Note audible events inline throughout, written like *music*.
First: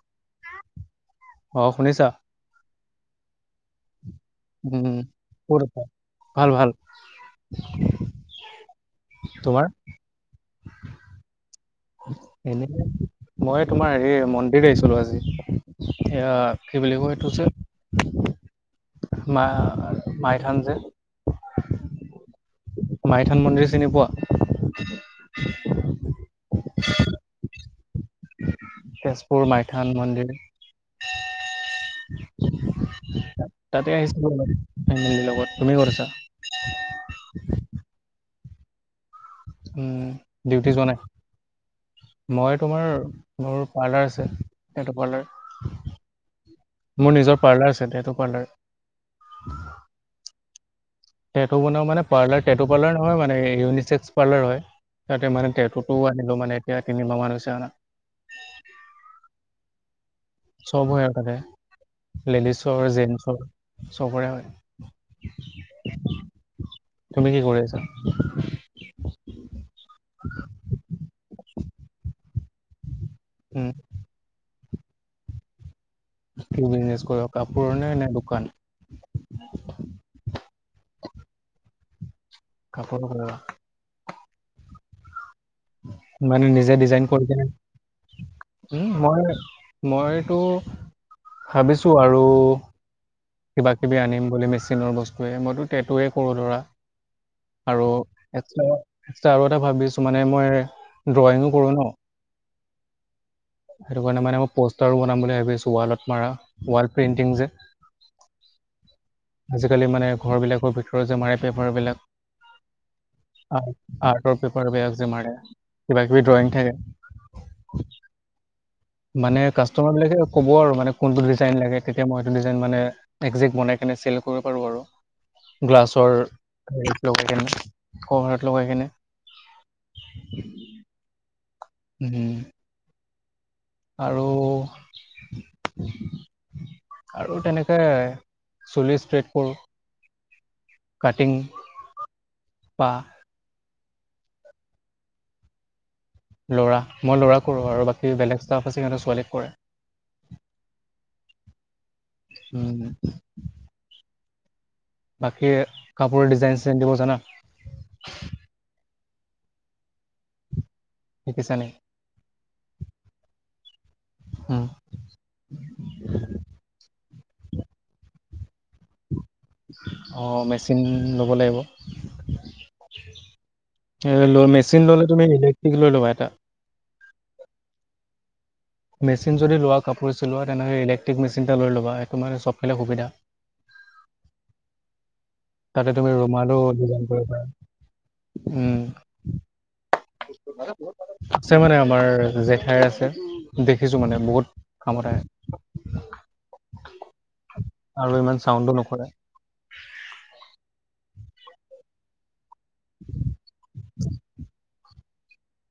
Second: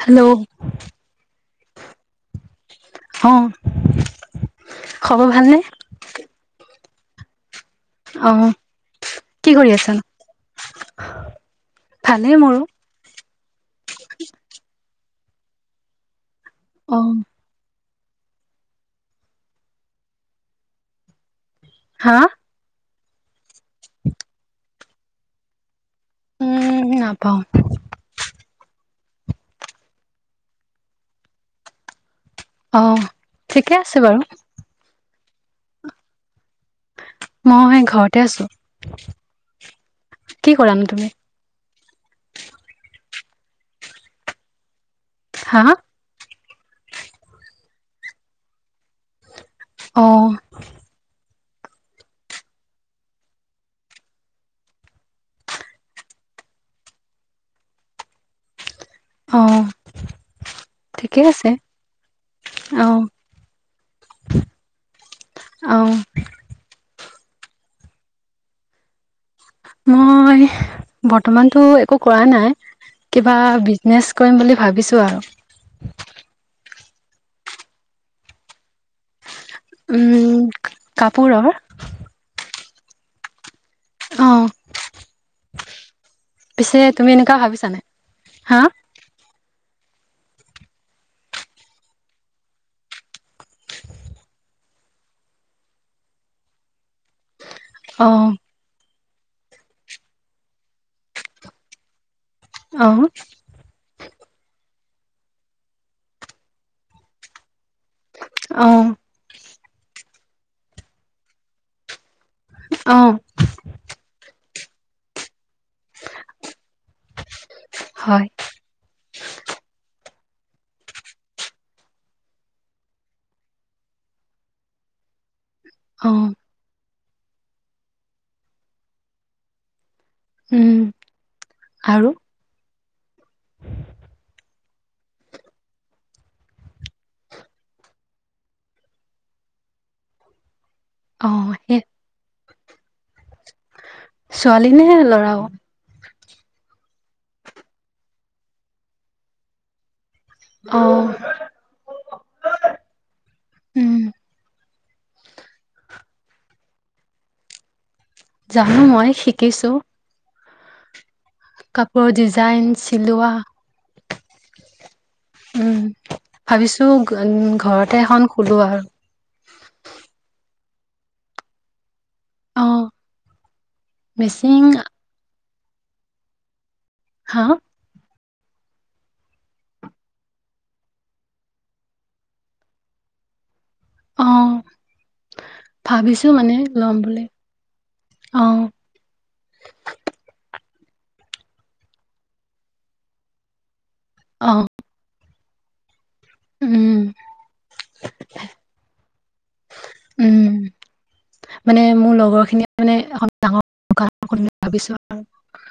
Hello. অ' শুনিছা। অ'। উম, ক'ত আছে, ভাল- ভাল। অ', কি তোমাৰ কৰি আছা নো। এনে মই তোমাৰ এই মন্দিৰ আহিছিলো আজি এয়া কি অ বুলি কয় এইটো যে। মা মাইথান যে। হা। মাইথান মন্দিৰ চিনি পোৱা। উম নাপাওঁ। তেজপুৰ মাইথান মন্দিৰ। তাতে আহিছ অ *unintelligible* ঠিকে ফেমিলি আছে বাৰু লগত তুমি ক'ত আছা। মই ঘৰতে আছো। উম, কি ডিউটি কৰানো যোৱা তুমি নাই মই তোমাৰ মোৰ পাৰ্লাৰ আছে, তেটো হা পাৰ্লাৰ। মোৰ নিজৰ পাৰ্লাৰ আছে দে টো পাৰ্লাৰ। অ'। তেটো বনাও মানে পাৰ্লাৰ টেটো পাৰ্লাৰ নহয় মানে ইউনিচেক্স পাৰ্লাৰ হয়। তাতে মানে তেটোতোও আনিলো মানে এতিয়া তিনিমাহ মান হৈছে আনা। অ'। চব হয় আৰু ঠিকে তাতে। আছে লেডিছৰ অ জেন্ছৰ চবৰে হয়। *inaudible* তুমি কি কৰি আছা। মই বৰ্তমানতো একো কৰা নাই কিবা উম বিজনেছ কৰিম বুলি ভাবিছোঁ আৰু। কি বিজনেছ কৰিবা কাপোৰ নে- নে দ দোকান। উম, কাপোৰৰ। কাপোৰ *unintelligible* অ'। মানে নিজে পিছে ডিজাইন তুমি কৰি এনেকুৱা কিনে, ভাবিছা নাই হা উম মই মইটো ভাবিছো আৰু। কিবা কিবি আনিম বুলি মেচিনৰ বস্তুৱে মইতো টেটোৱে কৰোঁ ধৰা। আৰু অ এক্সট্ৰা - এক্সট্ৰা আৰু এটা ভাবিছো মানে মই দ্ৰয়িঙু কৰো ন। অ সেইটো কাৰণে মানে মোৰ পছ *unintelligible* ৰো বনাম বুলি ভাবি আছো ৱালত মাৰা ৱাল প্ৰিন্টিং যে। অ আজিকালি মানে ঘৰবিলাকৰ ভিতৰত যে মাৰে পেপাৰ বিলাক। অ আৰ্ট, আৰ্টৰ পেপাৰ *unintelligible* কিবা কিবি ড্ৰয়িং থাকে। হয় মানে, কাষ্টমাৰ বিলাকে ক'ব আৰু মানে কোনটো ডিজাইন লাগে তেতিয়া মই সেইটো ডিজাইন মানে, একজেক্ট বনাই মানে চেল কৰিব পাৰোঁ আৰু। অ গ্লাছৰ, হেৰিত লগাই কেনে, কভাৰত লগাই কেনে। উম, আৰু হ'ম আৰু আৰু তেনেকে চুলি ষ্ট্ৰেইট কৰোঁ। কাটিং অ', সে *unintelligible* ছোৱালী নে ল'ৰাও? ল'ৰা মই ল'ৰাক কৰোঁ আৰু বাকী বেলেগ ষ্টাফ আছে সিহঁতে ছোৱালীক অ কৰে। হুম, উম বাকী কাপোৰৰ ডিজাইন-চিজাইন দিব জানা? জানো, মই শিকিছোঁ। শিকিছা নেকি কাপোৰৰ ডিজাইন, চিলোৱা। উম, উম, ভাবিছোঁ উম, ঘৰতে এখন খোলোঁ আৰু অ', মেচিন ল'ব লাগিব। অ এই ল মিচিং মেচিন ল'লে তুমি ইলেক্ট্ৰিক লৈ ল'বা এটা। হা? মেচিন যদি লোৱা কাপোৰ চিলোৱা তেনেহ'লে ইলেক্ট্ৰিক মেচিনটা লৈ ল'ব, সেইটো মানে চব ফালে সুবিধা। অহ'। তাতে তুমি ৰুমালো ল'ম ডিজাইন বুলি কৰিব পাৰা, অ উম। আছে মানে, আমাৰ জেঠাই আছে দে। দেখিছোঁ মানে অ বহুত কামত আহে। উম আৰু ইমান চাউণ্ডো নকৰে। উম মানে মোৰ লগৰখিনিয়ে মানে *unintelligible*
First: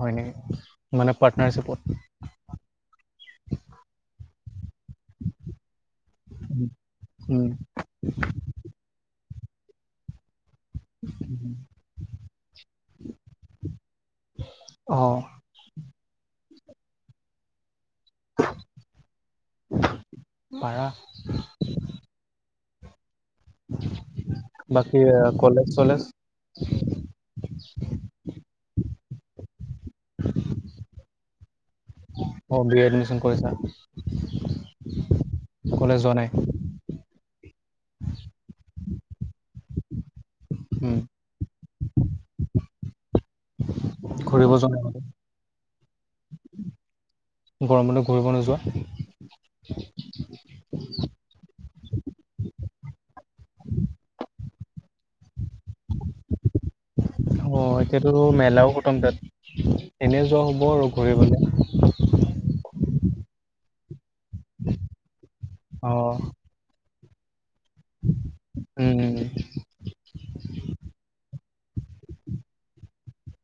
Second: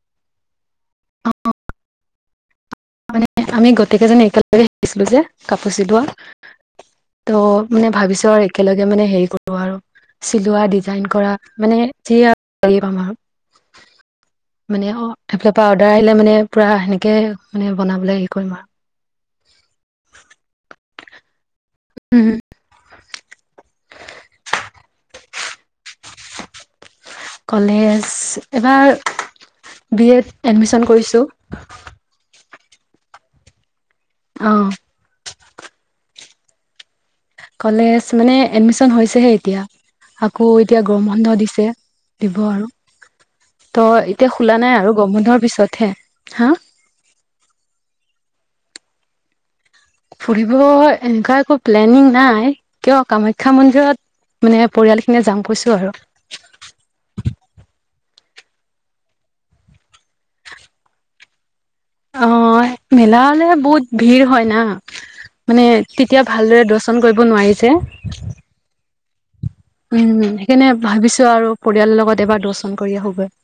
হয় নেকি, মানে পাৰ্টনাৰশ্বিপত। মানে আমি গোটেই কেইজন একেলগ একে শিকিছিলোঁ যে কাপোৰ চিলোৱা উম, মানে ভাবিছোঁ আৰু একেলগে, মানে হেৰি *unintelligible* আৰু, চিলোৱা, ডিজাইন কৰা মানে, *unintelligible* মানে অ' সেইফালৰ পৰা অৰ্ডাৰ আহিলে মানে পুৰা সেনেকৈ মানে বনাবলৈ হেৰি কৰিম আৰু পাৰা উম, বাকী কলেজ-চলেজ? কলেজ, এইবাৰ বি এ ত এডমিশন কৰিছোঁ। অ' বি এ এডমিচন কৰিলা? অহ'। *inaudible* কলেজ মানে এডমিশ্যন হৈছেহে, এতিয়া আকৌ উম। গৰম বন্ধ দিছে। দিব আৰু তো এতিয়া ঘূৰিব খোলা যোৱা নাই আৰু ক'তো গৰম বন্ধৰ পিছতহে হা? গৰম বন্ধত ঘূৰিব নোযোৱা? ফুৰিব, এনেকুৱা একো প্লেনিং নাই, কিয়? কামাখ্যা মন্দিৰত মানে, পৰিয়াল খিনিয়ে যাম কৈছোঁ আৰু অ', এতিয়াতো মেলাও খতম তাত এনে যোৱা হ'ব আৰু ঘূৰিবলে মেলালে বহুত ভিৰ হয় না, মানে অ'। তেতিয়া ভালদৰে দচ শাসন কৰিব নোৱাৰি যে উম, উম। সেইকাৰণে ভাবিছোঁ আৰু পৰিয়ালৰ লগত এবাৰ দৰ্শন কৰি আহোগৈ।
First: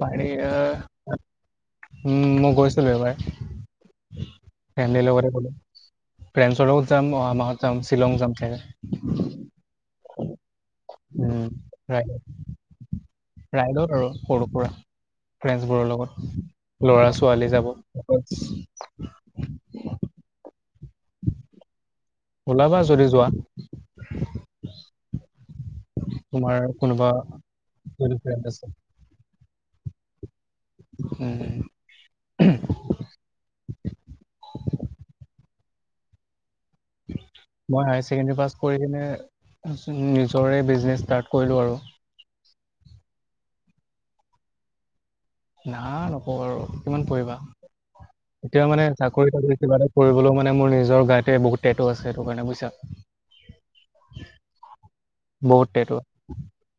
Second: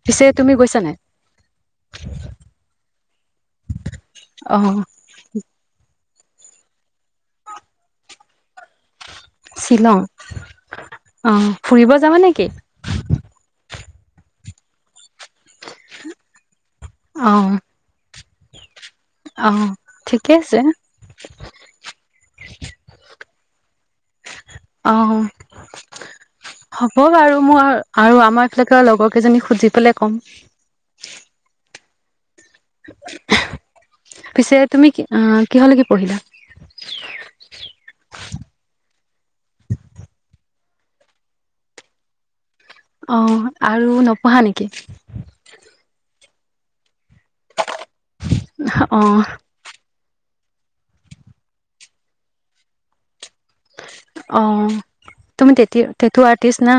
পাৰি পিছে তুমি গৈছা নাই আহ উম, মই গৈছিলোঁ এবাৰ। অ ফেমেলিৰ লগতে গলোঁ, ফ্ৰেণ্ডছ লগত যাম অহা মাহত যাম শ্বিলং যাম চাগে। শ্বিলং উম। অ' ফুৰিব ৰাইড যাবা নেকি? ৰাইডত আৰু সৰু সুৰা ফ্ৰেণ্ডছ বোৰৰ লগত ল'ৰা অ ছোৱালী যাব। উটচ অ' ঠিকে আছে। ওলাবা, যদি যোৱা। অ' অ' তোমাৰ হ'ব কোনোবা বাৰু, মোৰ যদি আৰু ফ্ৰেণ্ড আমাৰ আছে। এইফালে লগৰ কেইজনীক সুধি পেলায় ক'ম। এহ উমহ। পিছে তুমি কি অ' কিহৰ লৈকে পঢ়িলা? মই হায়ৰছেকেণ্ডী পাছ কৰি কিনে নিজৰে বে ব্ৰিজনেচ ষ্টাৰ্ট কৰিলোঁ আৰু। অ' আৰু নপঢ়া নেকি? না আৰু কিমান পঢ়িবা, এতিয়া মানে অ চাকৰি চাকৰি কিবা এটা কৰিবলৈও মানে মানে মোৰ নিজৰ গাতে বহুত টেটু আছে, সেইটো কাৰণে বুইছা। অ' তুমি টে টেটু আৰ্টিষ্ট না।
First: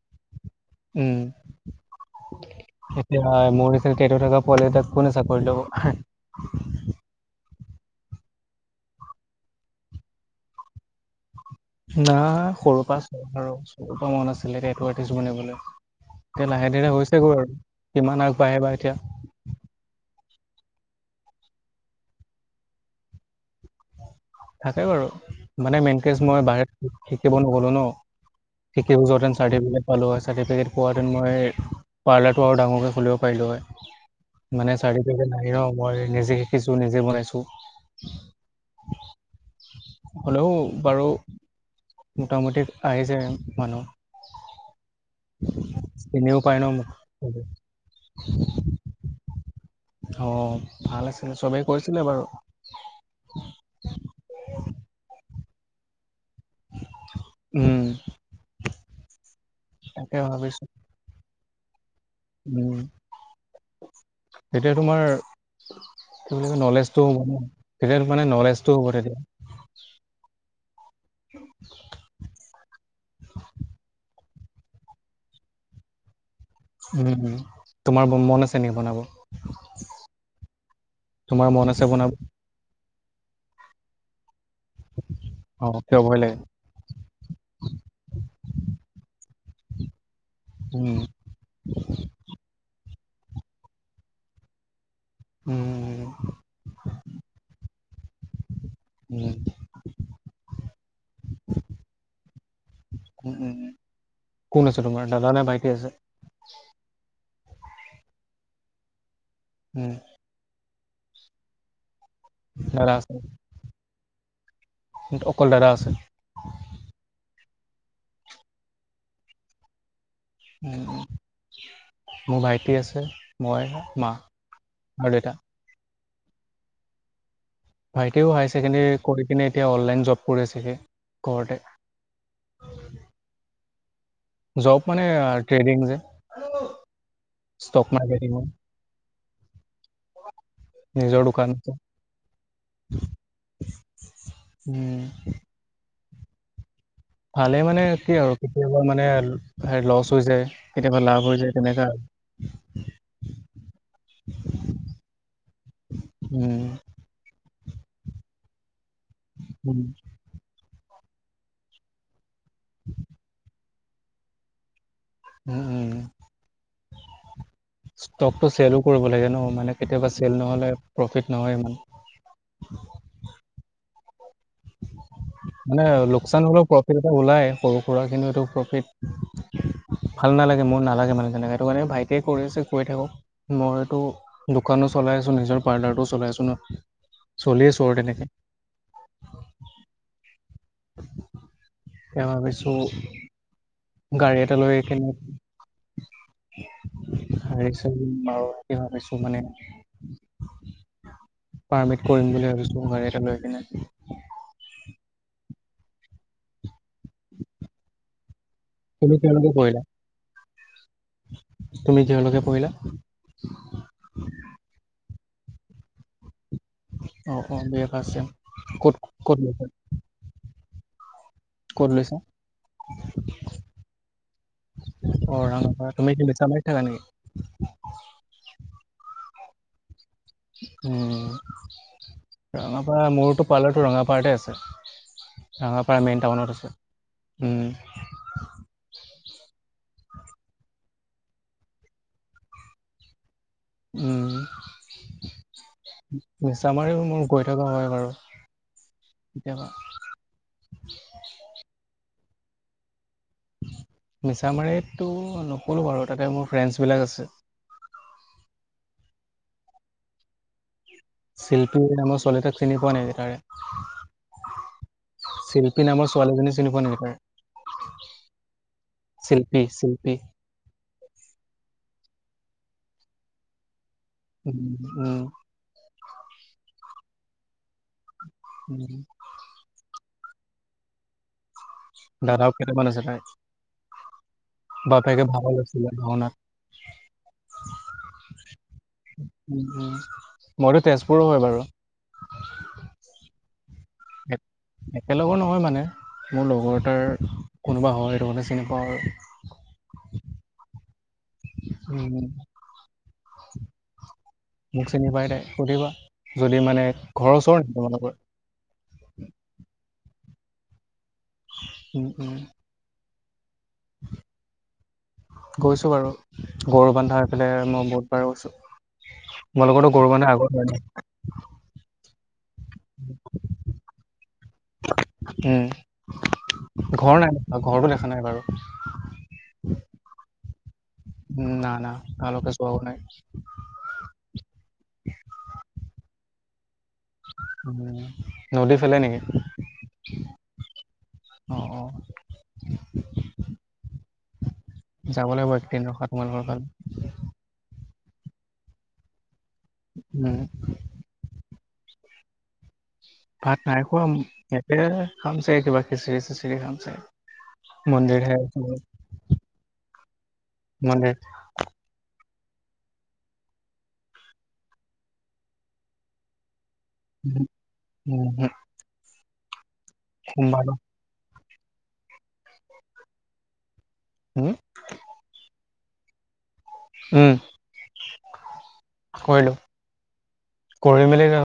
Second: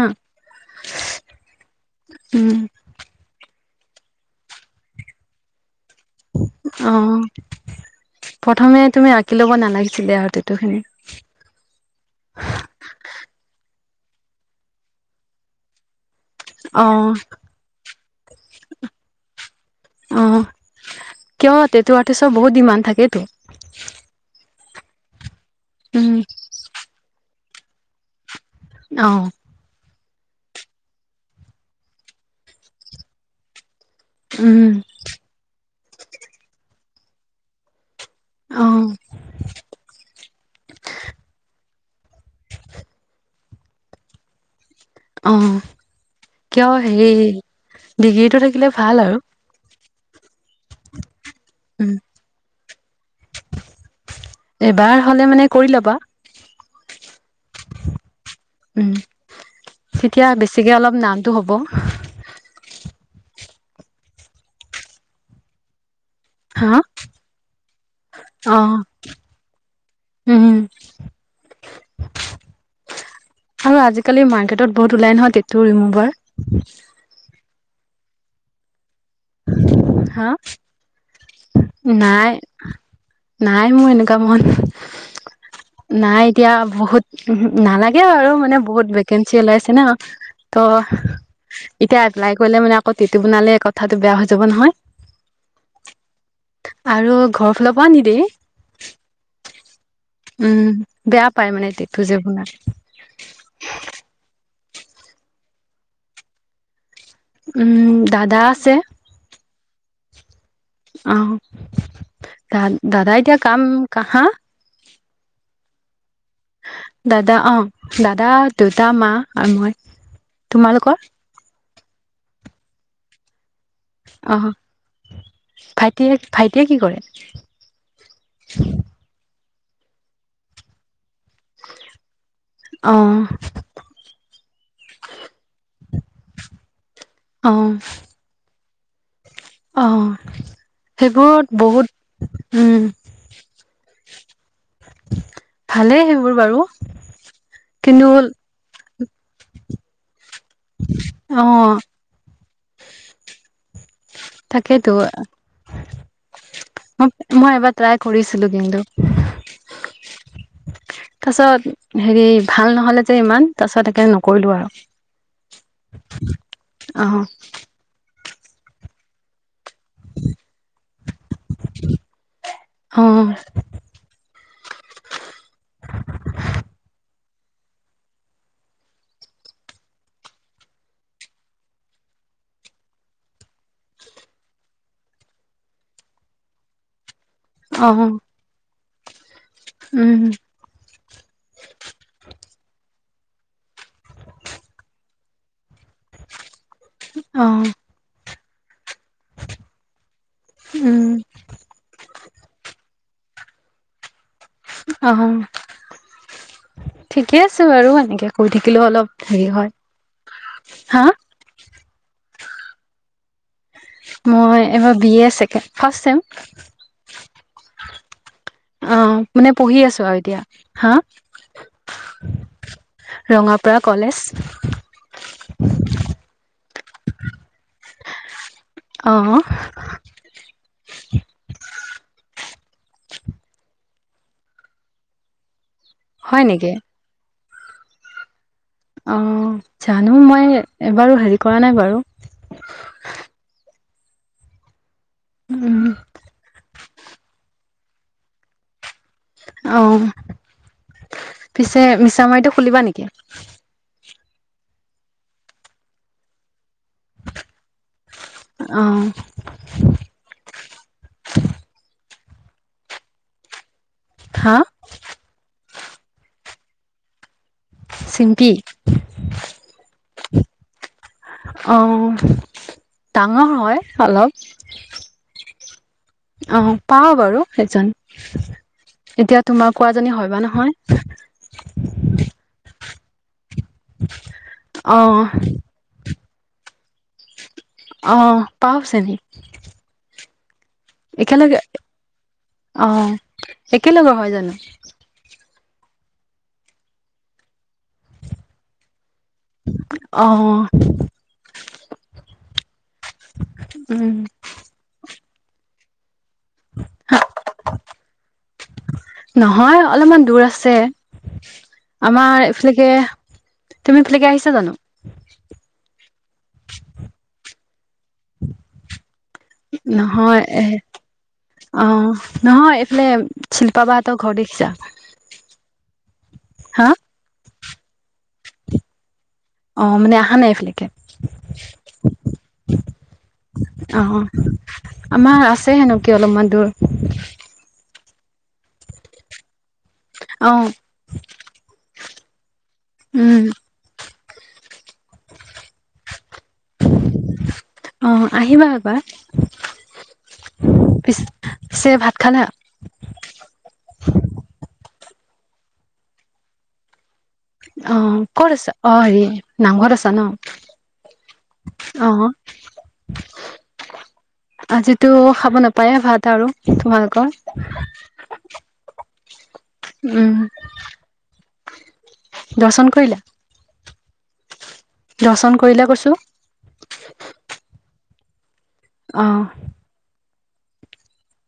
উম। উম। এতিয়া মোৰ নিচিনাকে এইটো ধৰিলওক পোৱালি এটাক কোনে চাকৰিত ল'ব। অ প্ৰথমে তুমি আঁকি ল'ব নালাগিছিলে আৰু টেটো খিনি। যাৰ সৰুৰ পৰা আৰু পৰা মন আছিলে এতিয়া টেটু আৰ্টিষ্ট বনিবলৈ। এই লাহে অ ধীৰে গৈছে গৈ আৰু কিমান আগবাঢ়ে বা এতিয়া। অ' কিয় টেটু আৰ্টিষ্ট বহুত ডিমাণ্ড থাকেতো। থাকে বাৰু মানে উম মেনকেজ মই বাহিৰত শিকিব নগলো ন। ঠিকে অ গোজত এনছাৰ দিয়ে বোলে। পালোঁ হয়, চাৰ্টিফিকেট পোৱাহেঁতেন, মই পাৰ্লাৰটো আৰু ডাঙৰকৈ খোলিব পাৰিলোঁ হয়। উম মানে চাৰ্টিফিকেট নাই ৰ মই নিজে শিকিছোঁ, নিজে বনাইছোঁ। অহ' হ'লেও বাৰু। মোটামুটি আহিছেহে মানুহ। অ' চিনিও পায় ন কিয় মোক। হেৰি ডিগ্ৰীটো থাকিলে ভাল আৰু অ' ভাল আছিলে, চবেই উম কৈছিলে বাৰু। এবাৰ হ'লে মানে কৰি ল'বা। উম। উম, তাকে তেতিয়া ভাবিছো বেছিকে অলপ নামটো হ'ব। এতিয়া, তোমাৰ কি বুলি কয় হা নলেজ টো হ'ব, তেতিয়া মানে অ নলেজ টো হ'ব তেতিয়া। উম, আৰু আজিকালি মান সেইটোত বহত ওলাই নহয় টেটুটো ৰিভাৰ। উম, উম, তোমাৰ মন আছে নেকি বনাব? হা, তোমাৰ মন আছে বনাব নাই। নাই মোৰ এনেকুৱা মন। অ কিয় ভয় নাই লাগে এতিয়া বহুত নালাগে আৰু মানে বহুত ভেকেঞ্চি ওলাইছে না। তো উম এতিয়া এপ্লাই কৰিলে মানে আকৌ টেটু বনালে কথাটো বেয়া হৈ যাব নহয়। উম। আৰু ঘৰৰ ফালৰ পৰাও নিদিয়ে। উম উম উম, বেয়া পাই মানে টেটু যে বনালে। উম উম। কোন আছে তোমাৰ দাদা নে ভাইটি আছে? উম, দাদা আছে। উম। আহ দা দাদা এতিয়া কাম কা হা কিন্তু অকল দাদা আছে। দাদা অ দাদা দেউতা মা আৰু মই। উ তোমালোকৰ মোৰ ভাইটি আছে। মই মা অ আৰু দেউতা। ভাইটিয়ে ভাইটিয়ে কি কৰে। ভাইটিয়েও হায়াৰ ছেকেণ্ডেৰী কৰি কিনে এতিয়া অনলাইন জব কৰি আছেগে। অ' জব মানে ট্ৰেইনিং যে অ ষ্টক মাৰ্কেটিঙৰ। অ' নিজৰ দোকান সেইবোৰত আছে বহুত উম। উম। মোৰ বাৰু। ভালে মানে কিন্তু কি আৰু কেতিয়াবা মানে লচ হৈ যায়। কেতিয়াবা লাভ হৈ অ যায় তেনেকা আৰু। তাকেইতো। উম মই এবাৰ ট্ৰাই কৰিছিলো কিন্তু। তাৰ উম পিছত হেৰি ভাল নহ'লে যে ইমান তাৰ পিছত একে নকৰিলো আৰু। উম- উম অ', ষ্টকটো চেলো কৰিব লাগে ন' মানে। কেতিয়াবা চেল নহলে প্ৰফিট নহয় ইমান। অ', *inaudible* মানে লোকচান হ'লেও প্ৰফিট এটা ওলাই সৰু সুৰা কিন্তু এইটো প্ৰফিট। ভাল নালাগে মোৰ নালাগে মানে তেনেকাে এইটো কাৰণে ভাইটিয়ে কৰি আছে কৈ থাকক মইতটো দোকানত। চলাই আছো নিজৰ পাৰ্লাৰটো চলাই আছোন চলি আছো অ', আৰু তেনেকে। উম হম। তেওঁ ভাবিছো গাড়ী এটা লৈ কেনে। অ', *inaudible* কে ভাবিছো মানে উম, পাৰ্মিট কৰিম বুলি ভাবিছো *unintelligible* এ লৈ কেনে অ', ঠিকে আছে বাৰু এনেকে কৈ থাকিলেও তুমি অলপ হেৰি কিহলৈকে হয় পঢ়িলা? হা? তুমি কিহলৈকে পঢ়িলা? মই এইবাৰ বি এ ছেকে ফাৰ্ষ চেম। অ', অ', বি এ চেম অ', ক'ত-ক'ত মানে লৈছা? পঢ়ি আছো আৰু এতিয়া হা? ক'ত লৈছা? ৰঙাপাৰা কলেজ। অ, ৰাঙাপাৰা তুমি কি মিছামাৰীত থাকা নেকি? অ', উম, ৰাঙাপাৰা মোৰতো পাৰ্লাৰটো ৰঙাপাৰতে আছে ৰাঙাপাৰা মেইন হয় টাউনত নেকি আছে। উম, অ, জানো মই এবাৰো হেৰি কৰা নাই বাৰু। উম, উম, মিছামাৰীওঁ মোৰ গৈ থকা হয় বাৰু। কেতিয়াবা। অ, পিছে মিছামাৰীটো খুলিবা নেকি? মিছামাৰীতটো নুখোঁলো বাৰু তাতে মোৰ ফ্ৰেণ্ডছ বিলাক আছে। আহ, চিল্পী নামৰ ছোৱালী এটাক চিনি পোৱা নিকি তাৰে? হা চিল্পী নামৰ ছোৱালীজনী চিনি পোৱা নিকি তাৰে? চিম্পী চিল্পী -চিল্পী অ, ডাঙৰ হয়। অলপ উম, উম, অ, পাওঁ বাৰু সেইজন। উম, এতিয়া তোমাৰ কোৱাজনী হয় বা নহয় দাদাও কেইটামান আছে তাই অ বাপেকে ভাঁও লৈছিলে ভাওনাত *unintelligible* আহ পাও চিনি উম, উম। মইতো তেজপুৰৰ হয় একেলগে বাৰু অ একেলগৰ হয় জানো একেলগৰ নহয় মানে মোৰ লগৰ এটাৰ কোনোবা হয় সেইটো কাৰণে চিনি পাওঁ আৰু অঁ, অঁ। উ উম মোক চিনি পাইদে সুধিবা যদি মানে ঘৰৰ ওচৰ ন তোমালোকৰ নহয় অলপমান দূৰ আছে আমাৰ এইফালেকে তুমি এইফালেকে আহিছা জানো গৈছো বাৰু গৰু বান্ধা হৈ পেলাই মই বহুত বাৰ গৈছো। নহয় এ অহ নহয় এইফালে শিল্পাবাহঁতৰ ঘৰ দেখিছা উম, হা ঘৰ নাই ঘৰৰতটো দেখা নাই বাৰু অ মানে অহা নাই এইফালে উ ন না তালোকে যোৱা ও নাই অ কি অলপমান দূৰ উ নদী ফালে নেকি আহ অঁ অঁ যাব লাগিব এক দিন ৰখা তোমালোকৰ ফাল অ আহিবা এবাৰ উম চে ভাত খালা ভাত নাই খোৱা সিহঁতে খামছে কিবা খিচিৰি চিচিৰি খামছে অঁ ক'ত আছ অঁ হেৰি নাঘৰত আছা ন! মানে অঁ আজিতো খাব নাপায়ে ভাত আৰু তোমালোকৰ উম, উম, উম সোমবাৰ দৰ্শন কৰিলে উম দৰ্শন কৰিলে কৈছো। উম। আহঁ কৰিলো কৰি মেলি য